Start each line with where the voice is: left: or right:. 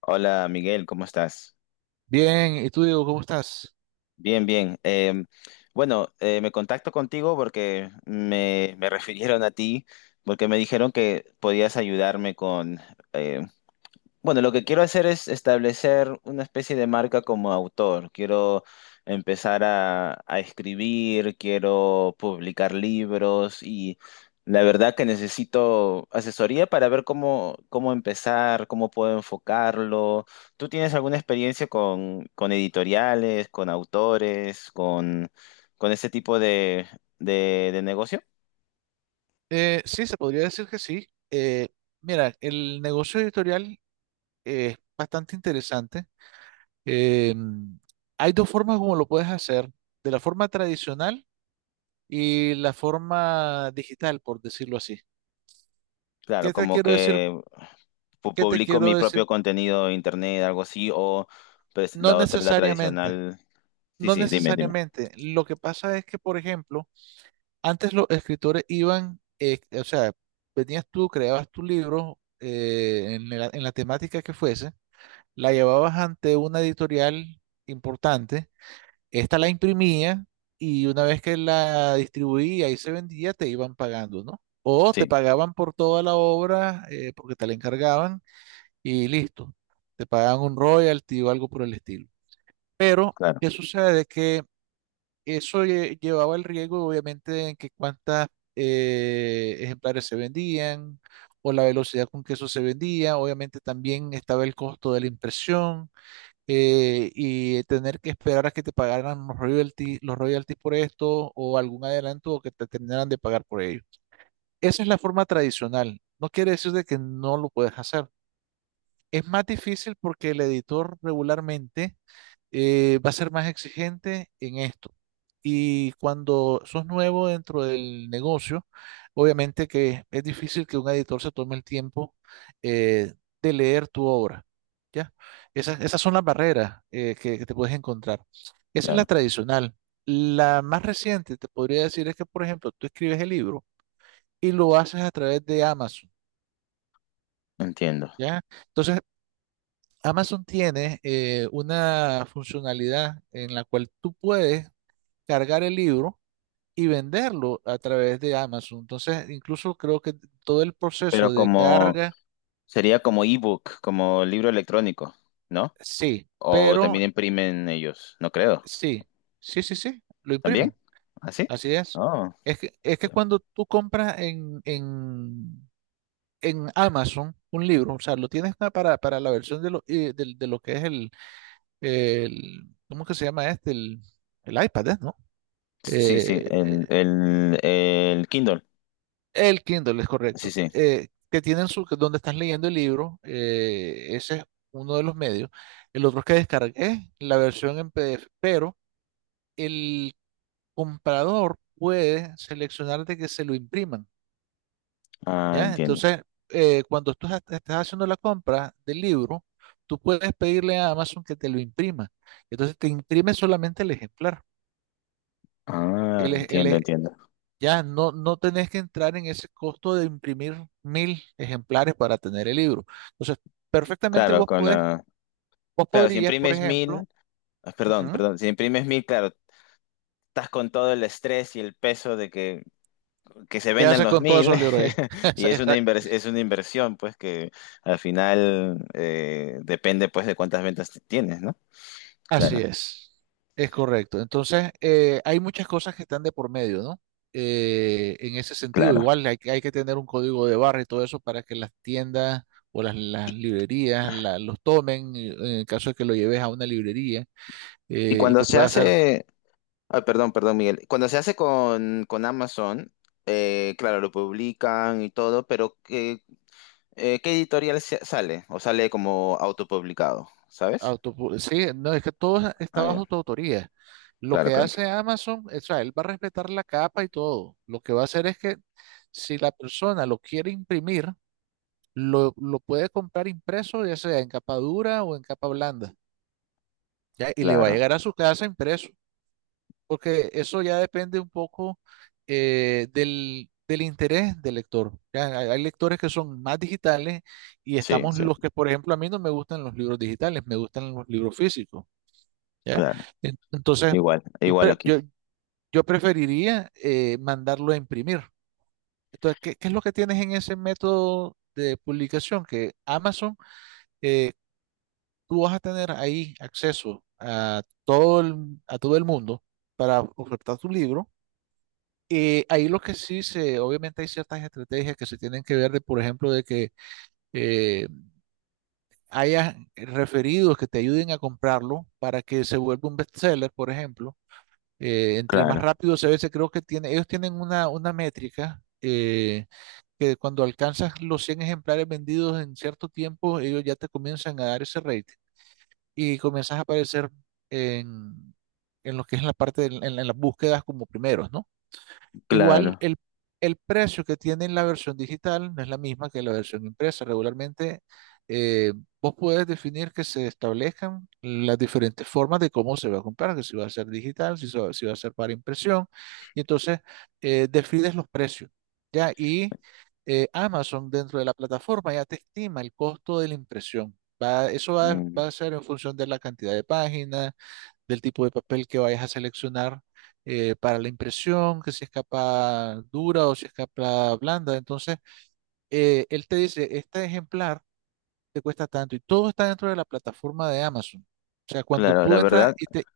left: Hola Miguel, ¿cómo estás?
right: Bien, ¿y tú, Diego, cómo estás?
left: Bien, bien. Me contacto contigo porque me refirieron a ti, porque me dijeron que podías ayudarme con eh, bueno, lo que quiero hacer es establecer una especie de marca como autor. Quiero empezar a escribir, quiero publicar libros y la verdad que necesito asesoría para ver cómo empezar, cómo puedo enfocarlo. ¿Tú tienes alguna experiencia con editoriales, con autores, con ese tipo de negocio?
right: Sí, se podría decir que sí. Mira, el negocio editorial es bastante interesante. Eh, Hay dos formas como lo puedes hacer, de la forma tradicional y la forma digital, por decirlo así.
left: Claro,
right: ¿Qué te
left: como
right: quiero decir?
left: que...
right: ¿Qué te
left: publico
right: quiero
left: mi propio
right: decir?
left: contenido en internet, algo así, o pues
right: No
left: la otra, la
right: necesariamente,
left: tradicional. Sí,
right: no
left: sí, dime.
right: necesariamente. Lo que pasa es que, por ejemplo, antes los escritores iban, o sea, venías tú, creabas tu libro en la temática que fuese, la llevabas ante una editorial importante, esta la imprimía y una vez que la distribuía y se vendía, te iban pagando, ¿no? O te
left: Sí,
right: pagaban por toda la obra porque te la encargaban y listo, te pagaban un royalty o algo por el estilo. Pero,
left: claro,
right: ¿qué sucede? Que eso llevaba el riesgo, obviamente, en que cuántas ejemplares se vendían o la velocidad con que eso se vendía. Obviamente también estaba el costo de la impresión y tener que esperar a que te pagaran los royalties por esto o algún adelanto o que te terminaran de pagar por ello. Esa es la forma tradicional. No quiere decir de que no lo puedes hacer. Es más difícil porque el editor regularmente va a ser más exigente en esto. Y cuando sos nuevo dentro del negocio, obviamente que es difícil que un editor se tome el tiempo eh, de leer tu obra, ¿ya? Esas son las barreras que te puedes encontrar. Esa es la
left: claro,
right: tradicional. La más reciente, te podría decir, es que, por ejemplo, tú escribes el libro y lo haces a través de Amazon,
left: entiendo.
right: ¿ya? Entonces, Amazon tiene una funcionalidad en la cual tú puedes cargar el libro y venderlo a través de Amazon. Entonces, incluso creo que todo el
left: Pero
right: proceso de
left: como
right: carga,
left: sería como ebook, como libro electrónico, ¿no?
right: sí,
left: O
right: pero
left: también imprimen ellos, no creo.
right: sí, sí, sí, sí, lo
left: ¿También?
right: imprimen.
left: ¿Así?
right: Así es.
left: Oh,
right: Es que
left: ya.
right: cuando tú compras en Amazon un libro, o sea, lo tienes para la versión de lo que es ¿cómo que se llama este? El iPad, ¿no?
left: Sí, sí,
right: Eh,
left: el Kindle.
right: El Kindle es
left: Sí,
right: correcto,
left: sí.
right: que tienen que donde estás leyendo el libro, ese es uno de los medios. El otro es que descargué la versión en PDF, pero el comprador puede seleccionar de que se lo impriman,
left: Ah,
right: ¿ya?
left: entiendo.
right: Entonces, cuando tú estás haciendo la compra del libro, tú puedes pedirle a Amazon que te lo imprima. Entonces, te imprime solamente el ejemplar.
left: Ah,
right: El, e-
left: entiendo,
right: e-
left: entiendo.
right: Ya, no, no tenés que entrar en ese costo de imprimir 1000 ejemplares para tener el libro. Entonces, perfectamente
left: Claro, con la...
right: vos
left: Claro, si
right: podrías, por
left: imprimes
right: ejemplo,
left: mil, ah,
right: ujú,
left: perdón, si imprimes mil, claro, estás con todo el estrés y el peso de que se
right: ¿qué
left: vendan
right: haces
left: los
right: con todos
left: mil
right: esos libros ahí?
left: y
right: Esa-
left: es una
right: esa-
left: es una inversión, pues, que al final, depende, pues, de cuántas ventas tienes, ¿no?
right: Así
left: Claro,
right: es correcto. Entonces, hay muchas cosas que están de por medio, ¿no? En ese sentido,
left: claro.
right: igual que hay que tener un código de barra y todo eso para que las tiendas o las librerías los tomen, en el caso de que lo lleves a una librería
left: Y
right: y
left: cuando
right: que
left: se
right: pueda ser...
left: hace, ah, perdón, Miguel, cuando se hace con Amazon, claro, lo publican y todo, pero ¿qué editorial sale? ¿O sale como autopublicado? ¿Sabes?
right: Sí, no, es que todo está
left: Ah, ya.
right: bajo tu autoría. Lo
left: Claro,
right: que
left: claro.
right: hace Amazon, o sea, él va a respetar la capa y todo. Lo que va a hacer es que si la persona lo quiere imprimir, lo puede comprar impreso, ya sea en capa dura o en capa blanda, ¿ya? Y le va a
left: Claro.
right: llegar a su casa impreso, porque eso ya depende un poco del interés del lector. ¿Ya? Hay lectores que son más digitales y
left: Sí,
right: estamos
left: sí.
right: los que, por ejemplo, a mí no me gustan los libros digitales, me gustan los libros físicos. ¿Ya?
left: Claro.
right: Entonces,
left: Igual,
right: yo,
left: igual
right: pre-
left: aquí.
right: yo, yo preferiría mandarlo a imprimir. Entonces, ¿qué es lo que tienes en ese método de publicación. Que Amazon, eh, tú vas a tener ahí acceso a todo el mundo para ofertar tu libro. Ahí lo que sí se, obviamente hay ciertas estrategias que se tienen que ver de, por ejemplo, de que eh, haya referidos que te ayuden a comprarlo para que se vuelva un bestseller, por ejemplo, entre más
left: Claro,
right: rápido a veces creo que tiene, ellos tienen una métrica, que cuando alcanzas los 100 ejemplares vendidos en cierto tiempo, ellos ya te comienzan a dar ese rating y comienzas a aparecer en, en lo que es la parte, en las búsquedas como primeros, ¿no? Igual
left: claro.
right: el precio que tiene en la versión digital no es la misma que la versión impresa. Regularmente eh, vos puedes definir que se establezcan las diferentes formas de cómo se va a comprar, que si va a ser digital, si va a ser para impresión, y entonces defines los precios, ¿ya? Y Amazon dentro de la plataforma ya te estima el costo de la impresión. Va- eso va,
left: Mm,
right: va a ser en función de la cantidad de páginas, del tipo de papel que vayas a seleccionar para la impresión, que si es capa dura o si es capa blanda. Entonces, él te dice, este ejemplar te cuesta tanto y todo está dentro de la plataforma de Amazon. O sea, cuando
left: claro, la
right: tú entras
left: verdad,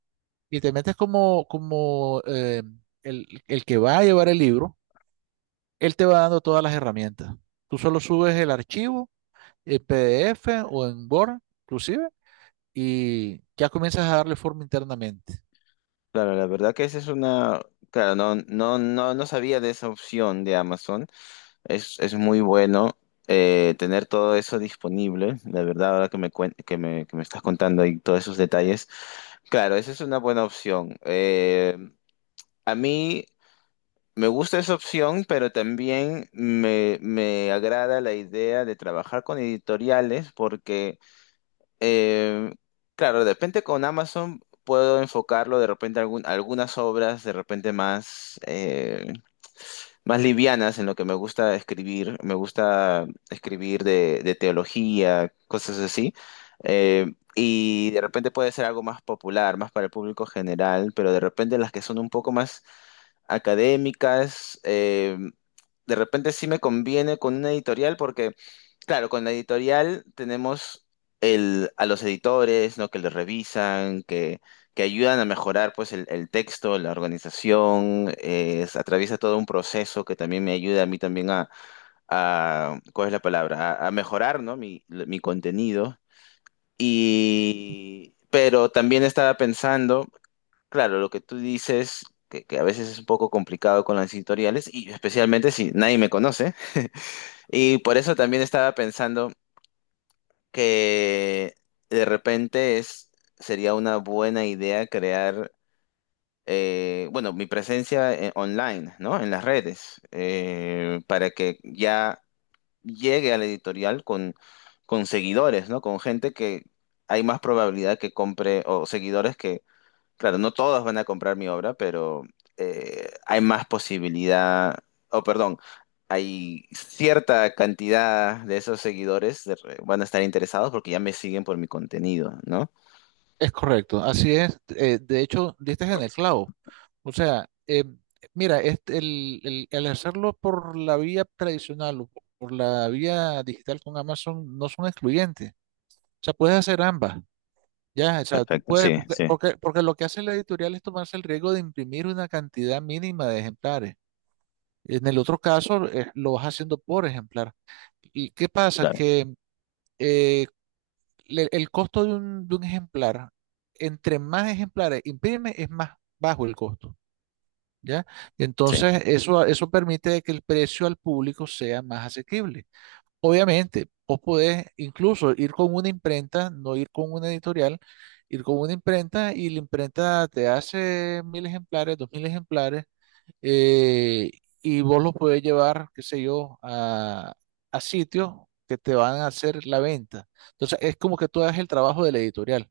right: y te metes como, como el que va a llevar el libro, él te va dando todas las herramientas. Tú solo subes el archivo en PDF o en Word, inclusive, y ya comienzas a darle forma internamente.
left: claro, la verdad que esa es una. Claro, no, no, no, no sabía de esa opción de Amazon. Es muy bueno tener todo eso disponible. La verdad, ahora que me, cuen- que me estás contando ahí todos esos detalles. Claro, esa es una buena opción. A mí. Me gusta esa opción, pero también me agrada la idea de trabajar con editoriales porque, eh, claro, de repente con Amazon puedo enfocarlo de repente a algunas obras de repente más, más livianas en lo que me gusta escribir. Me gusta escribir de teología, cosas así. Eh, y de repente puede ser algo más popular, más para el público general, pero de repente las que son un poco más académicas. De repente sí me conviene con una editorial porque, claro, con la editorial tenemos el, a los editores, ¿no? Que les que ayudan a mejorar pues el texto, la organización, atraviesa todo un proceso que también me ayuda a mí también a, ¿cuál es la palabra? A mejorar, ¿no? Mi contenido. Y, pero también estaba pensando... Claro, lo que tú dices, que a veces es un poco complicado con las editoriales, y especialmente si nadie me conoce. Y por eso también estaba pensando que de repente es, sería una buena idea crear, bueno, mi presencia online, ¿no? En las redes, para que ya llegue a la editorial con seguidores, ¿no? Con gente que hay más probabilidad que compre, o seguidores que claro, no todos van a comprar mi obra, pero hay más posibilidad, o perdón, hay cierta cantidad de esos seguidores de van a estar interesados porque ya me siguen por mi contenido, ¿no?
right: Es correcto, así es. De hecho, diste en el clavo. O sea, mira, este, el hacerlo por la vía tradicional o por la vía digital con Amazon no son excluyentes. O sea, puedes hacer ambas. Ya, o sea, tú
left: Perfecto,
right: puedes,
left: sí,
right: porque,
left: sí,
right: porque, porque lo que hace la editorial es tomarse el riesgo de imprimir una cantidad mínima de ejemplares. En el otro caso, lo vas haciendo por ejemplar. ¿Y qué pasa?
left: claro,
right: Que eh, el costo de un ejemplar, entre más ejemplares imprime, es más bajo el costo, ¿ya?
left: sí,
right: Entonces, eso permite de que el precio al público sea más asequible. Obviamente, vos podés incluso ir con una imprenta, no ir con una editorial, ir con una imprenta y la imprenta te hace 1000 ejemplares, 2000 ejemplares, eh, y vos los podés llevar, qué sé yo, a sitios que te van a hacer la venta. Entonces, es como que tú hagas el trabajo de la editorial.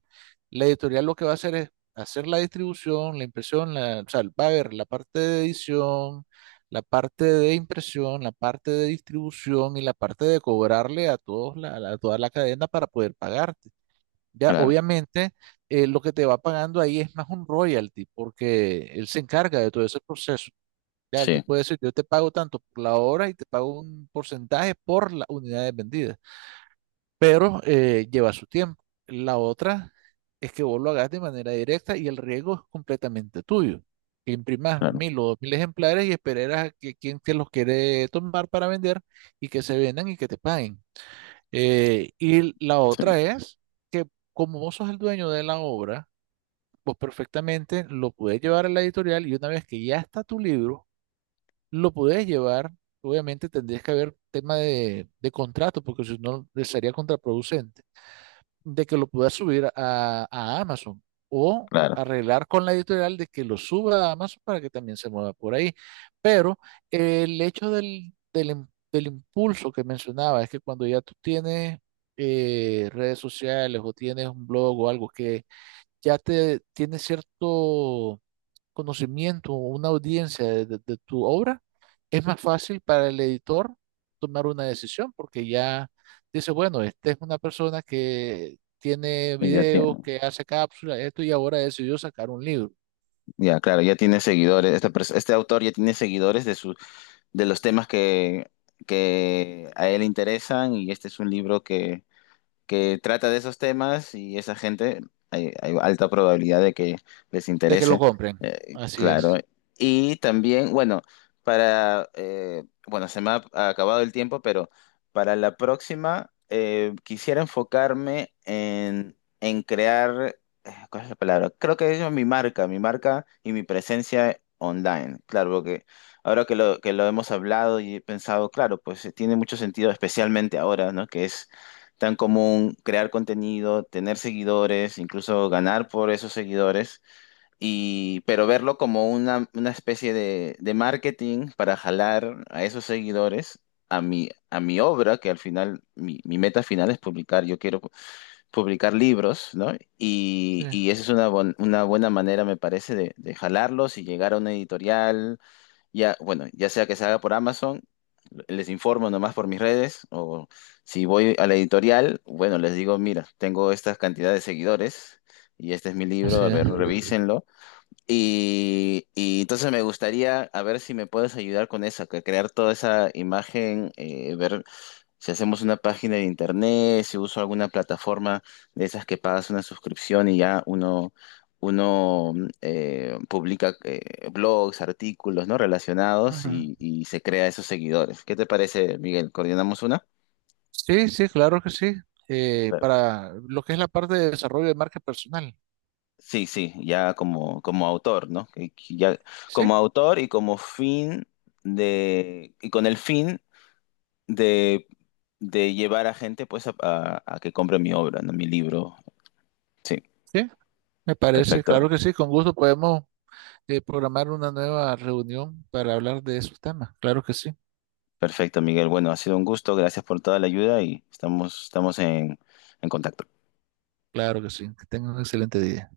right: La editorial lo que va a hacer es hacer la distribución, la impresión, o sea, va a ver la parte de edición, la parte de impresión, la parte de distribución y la parte de cobrarle a todos a toda la cadena para poder pagarte. Ya,
left: claro,
right: obviamente, lo que te va pagando ahí es más un royalty, porque él se encarga de todo ese proceso. Ya, él te
left: sí,
right: puede decir, yo te pago tanto por la hora y te pago un porcentaje por las unidades vendidas, pero lleva su tiempo. La otra es que vos lo hagas de manera directa y el riesgo es completamente tuyo. Que imprimas
left: claro,
right: 1000 o 2000 ejemplares y esperarás a que quien te los quiere tomar para vender y que se vendan y que te paguen. Y la
left: sí,
right: otra es que como vos sos el dueño de la obra, vos perfectamente lo puedes llevar a la editorial y una vez que ya está tu libro, lo podés llevar, obviamente tendrías que haber tema de contrato, porque si no le sería contraproducente, de que lo puedas subir a Amazon o
left: claro.
right: arreglar con la editorial de que lo suba a Amazon para que también se mueva por ahí. Pero el hecho del impulso que mencionaba es que cuando ya tú tienes redes sociales o tienes un blog o algo que ya te tiene cierto conocimiento, o una audiencia de tu obra, es más fácil para el editor tomar una decisión porque ya dice, bueno, esta es una persona que tiene
left: Y ya
right: videos,
left: tiene,
right: que hace cápsulas, esto y ahora decidió sacar un libro,
left: ya, claro, ya tiene seguidores. Esta este autor ya tiene seguidores de su, de los temas que a él interesan, y este es un libro que trata de esos temas y esa gente, hay alta probabilidad de que les
right: de que lo
left: interese,
right: compren. Así
left: claro.
right: es.
left: Y también, bueno, para, bueno, se me ha acabado el tiempo, pero para la próxima quisiera enfocarme en crear, ¿cuál es la palabra? Creo que es mi marca y mi presencia online, claro, porque... Ahora que que lo hemos hablado y he pensado, claro, pues tiene mucho sentido, especialmente ahora, ¿no? Que es tan común crear contenido, tener seguidores, incluso ganar por esos seguidores, y, pero verlo como una especie de marketing para jalar a esos seguidores a a mi obra, que al final, mi meta final es publicar, yo quiero publicar libros, ¿no?
right: Sí,
left: Y esa es una, una buena manera, me parece, de jalarlos y llegar a una editorial ya, bueno, ya sea que se haga por Amazon, les informo nomás por mis redes, o si voy a la editorial, bueno, les digo, mira, tengo esta cantidad de seguidores y este es mi libro,
right: así
left: a
right: es.
left: ver, revísenlo. Y entonces me gustaría, a ver si me puedes ayudar con eso, que crear toda esa imagen, ver si hacemos una página de internet, si uso alguna plataforma de esas que pagas una suscripción y ya uno, uno publica blogs, artículos, ¿no? Relacionados
right: Ujú.
left: y se crea esos seguidores. ¿Qué te parece, Miguel? ¿Coordinamos una?
right: Sí, sí, claro que sí.
left: Pero-
right: Para lo que es la parte de desarrollo de marca personal.
left: sí, sí, ya como, como autor, ¿no? Que ya,
right: Sí,
left: como autor y como fin de, y con el fin de, de llevar a gente pues a, a que compre mi obra, ¿no? Mi libro. Sí,
right: sí, me parece,
left: perfecto.
right: claro que sí, con gusto podemos programar una nueva reunión para hablar de esos temas. Claro que sí,
left: Perfecto, Miguel. Bueno, ha sido un gusto. Gracias por toda la ayuda y estamos, estamos en contacto.
right: claro que sí. Que tengan un excelente día.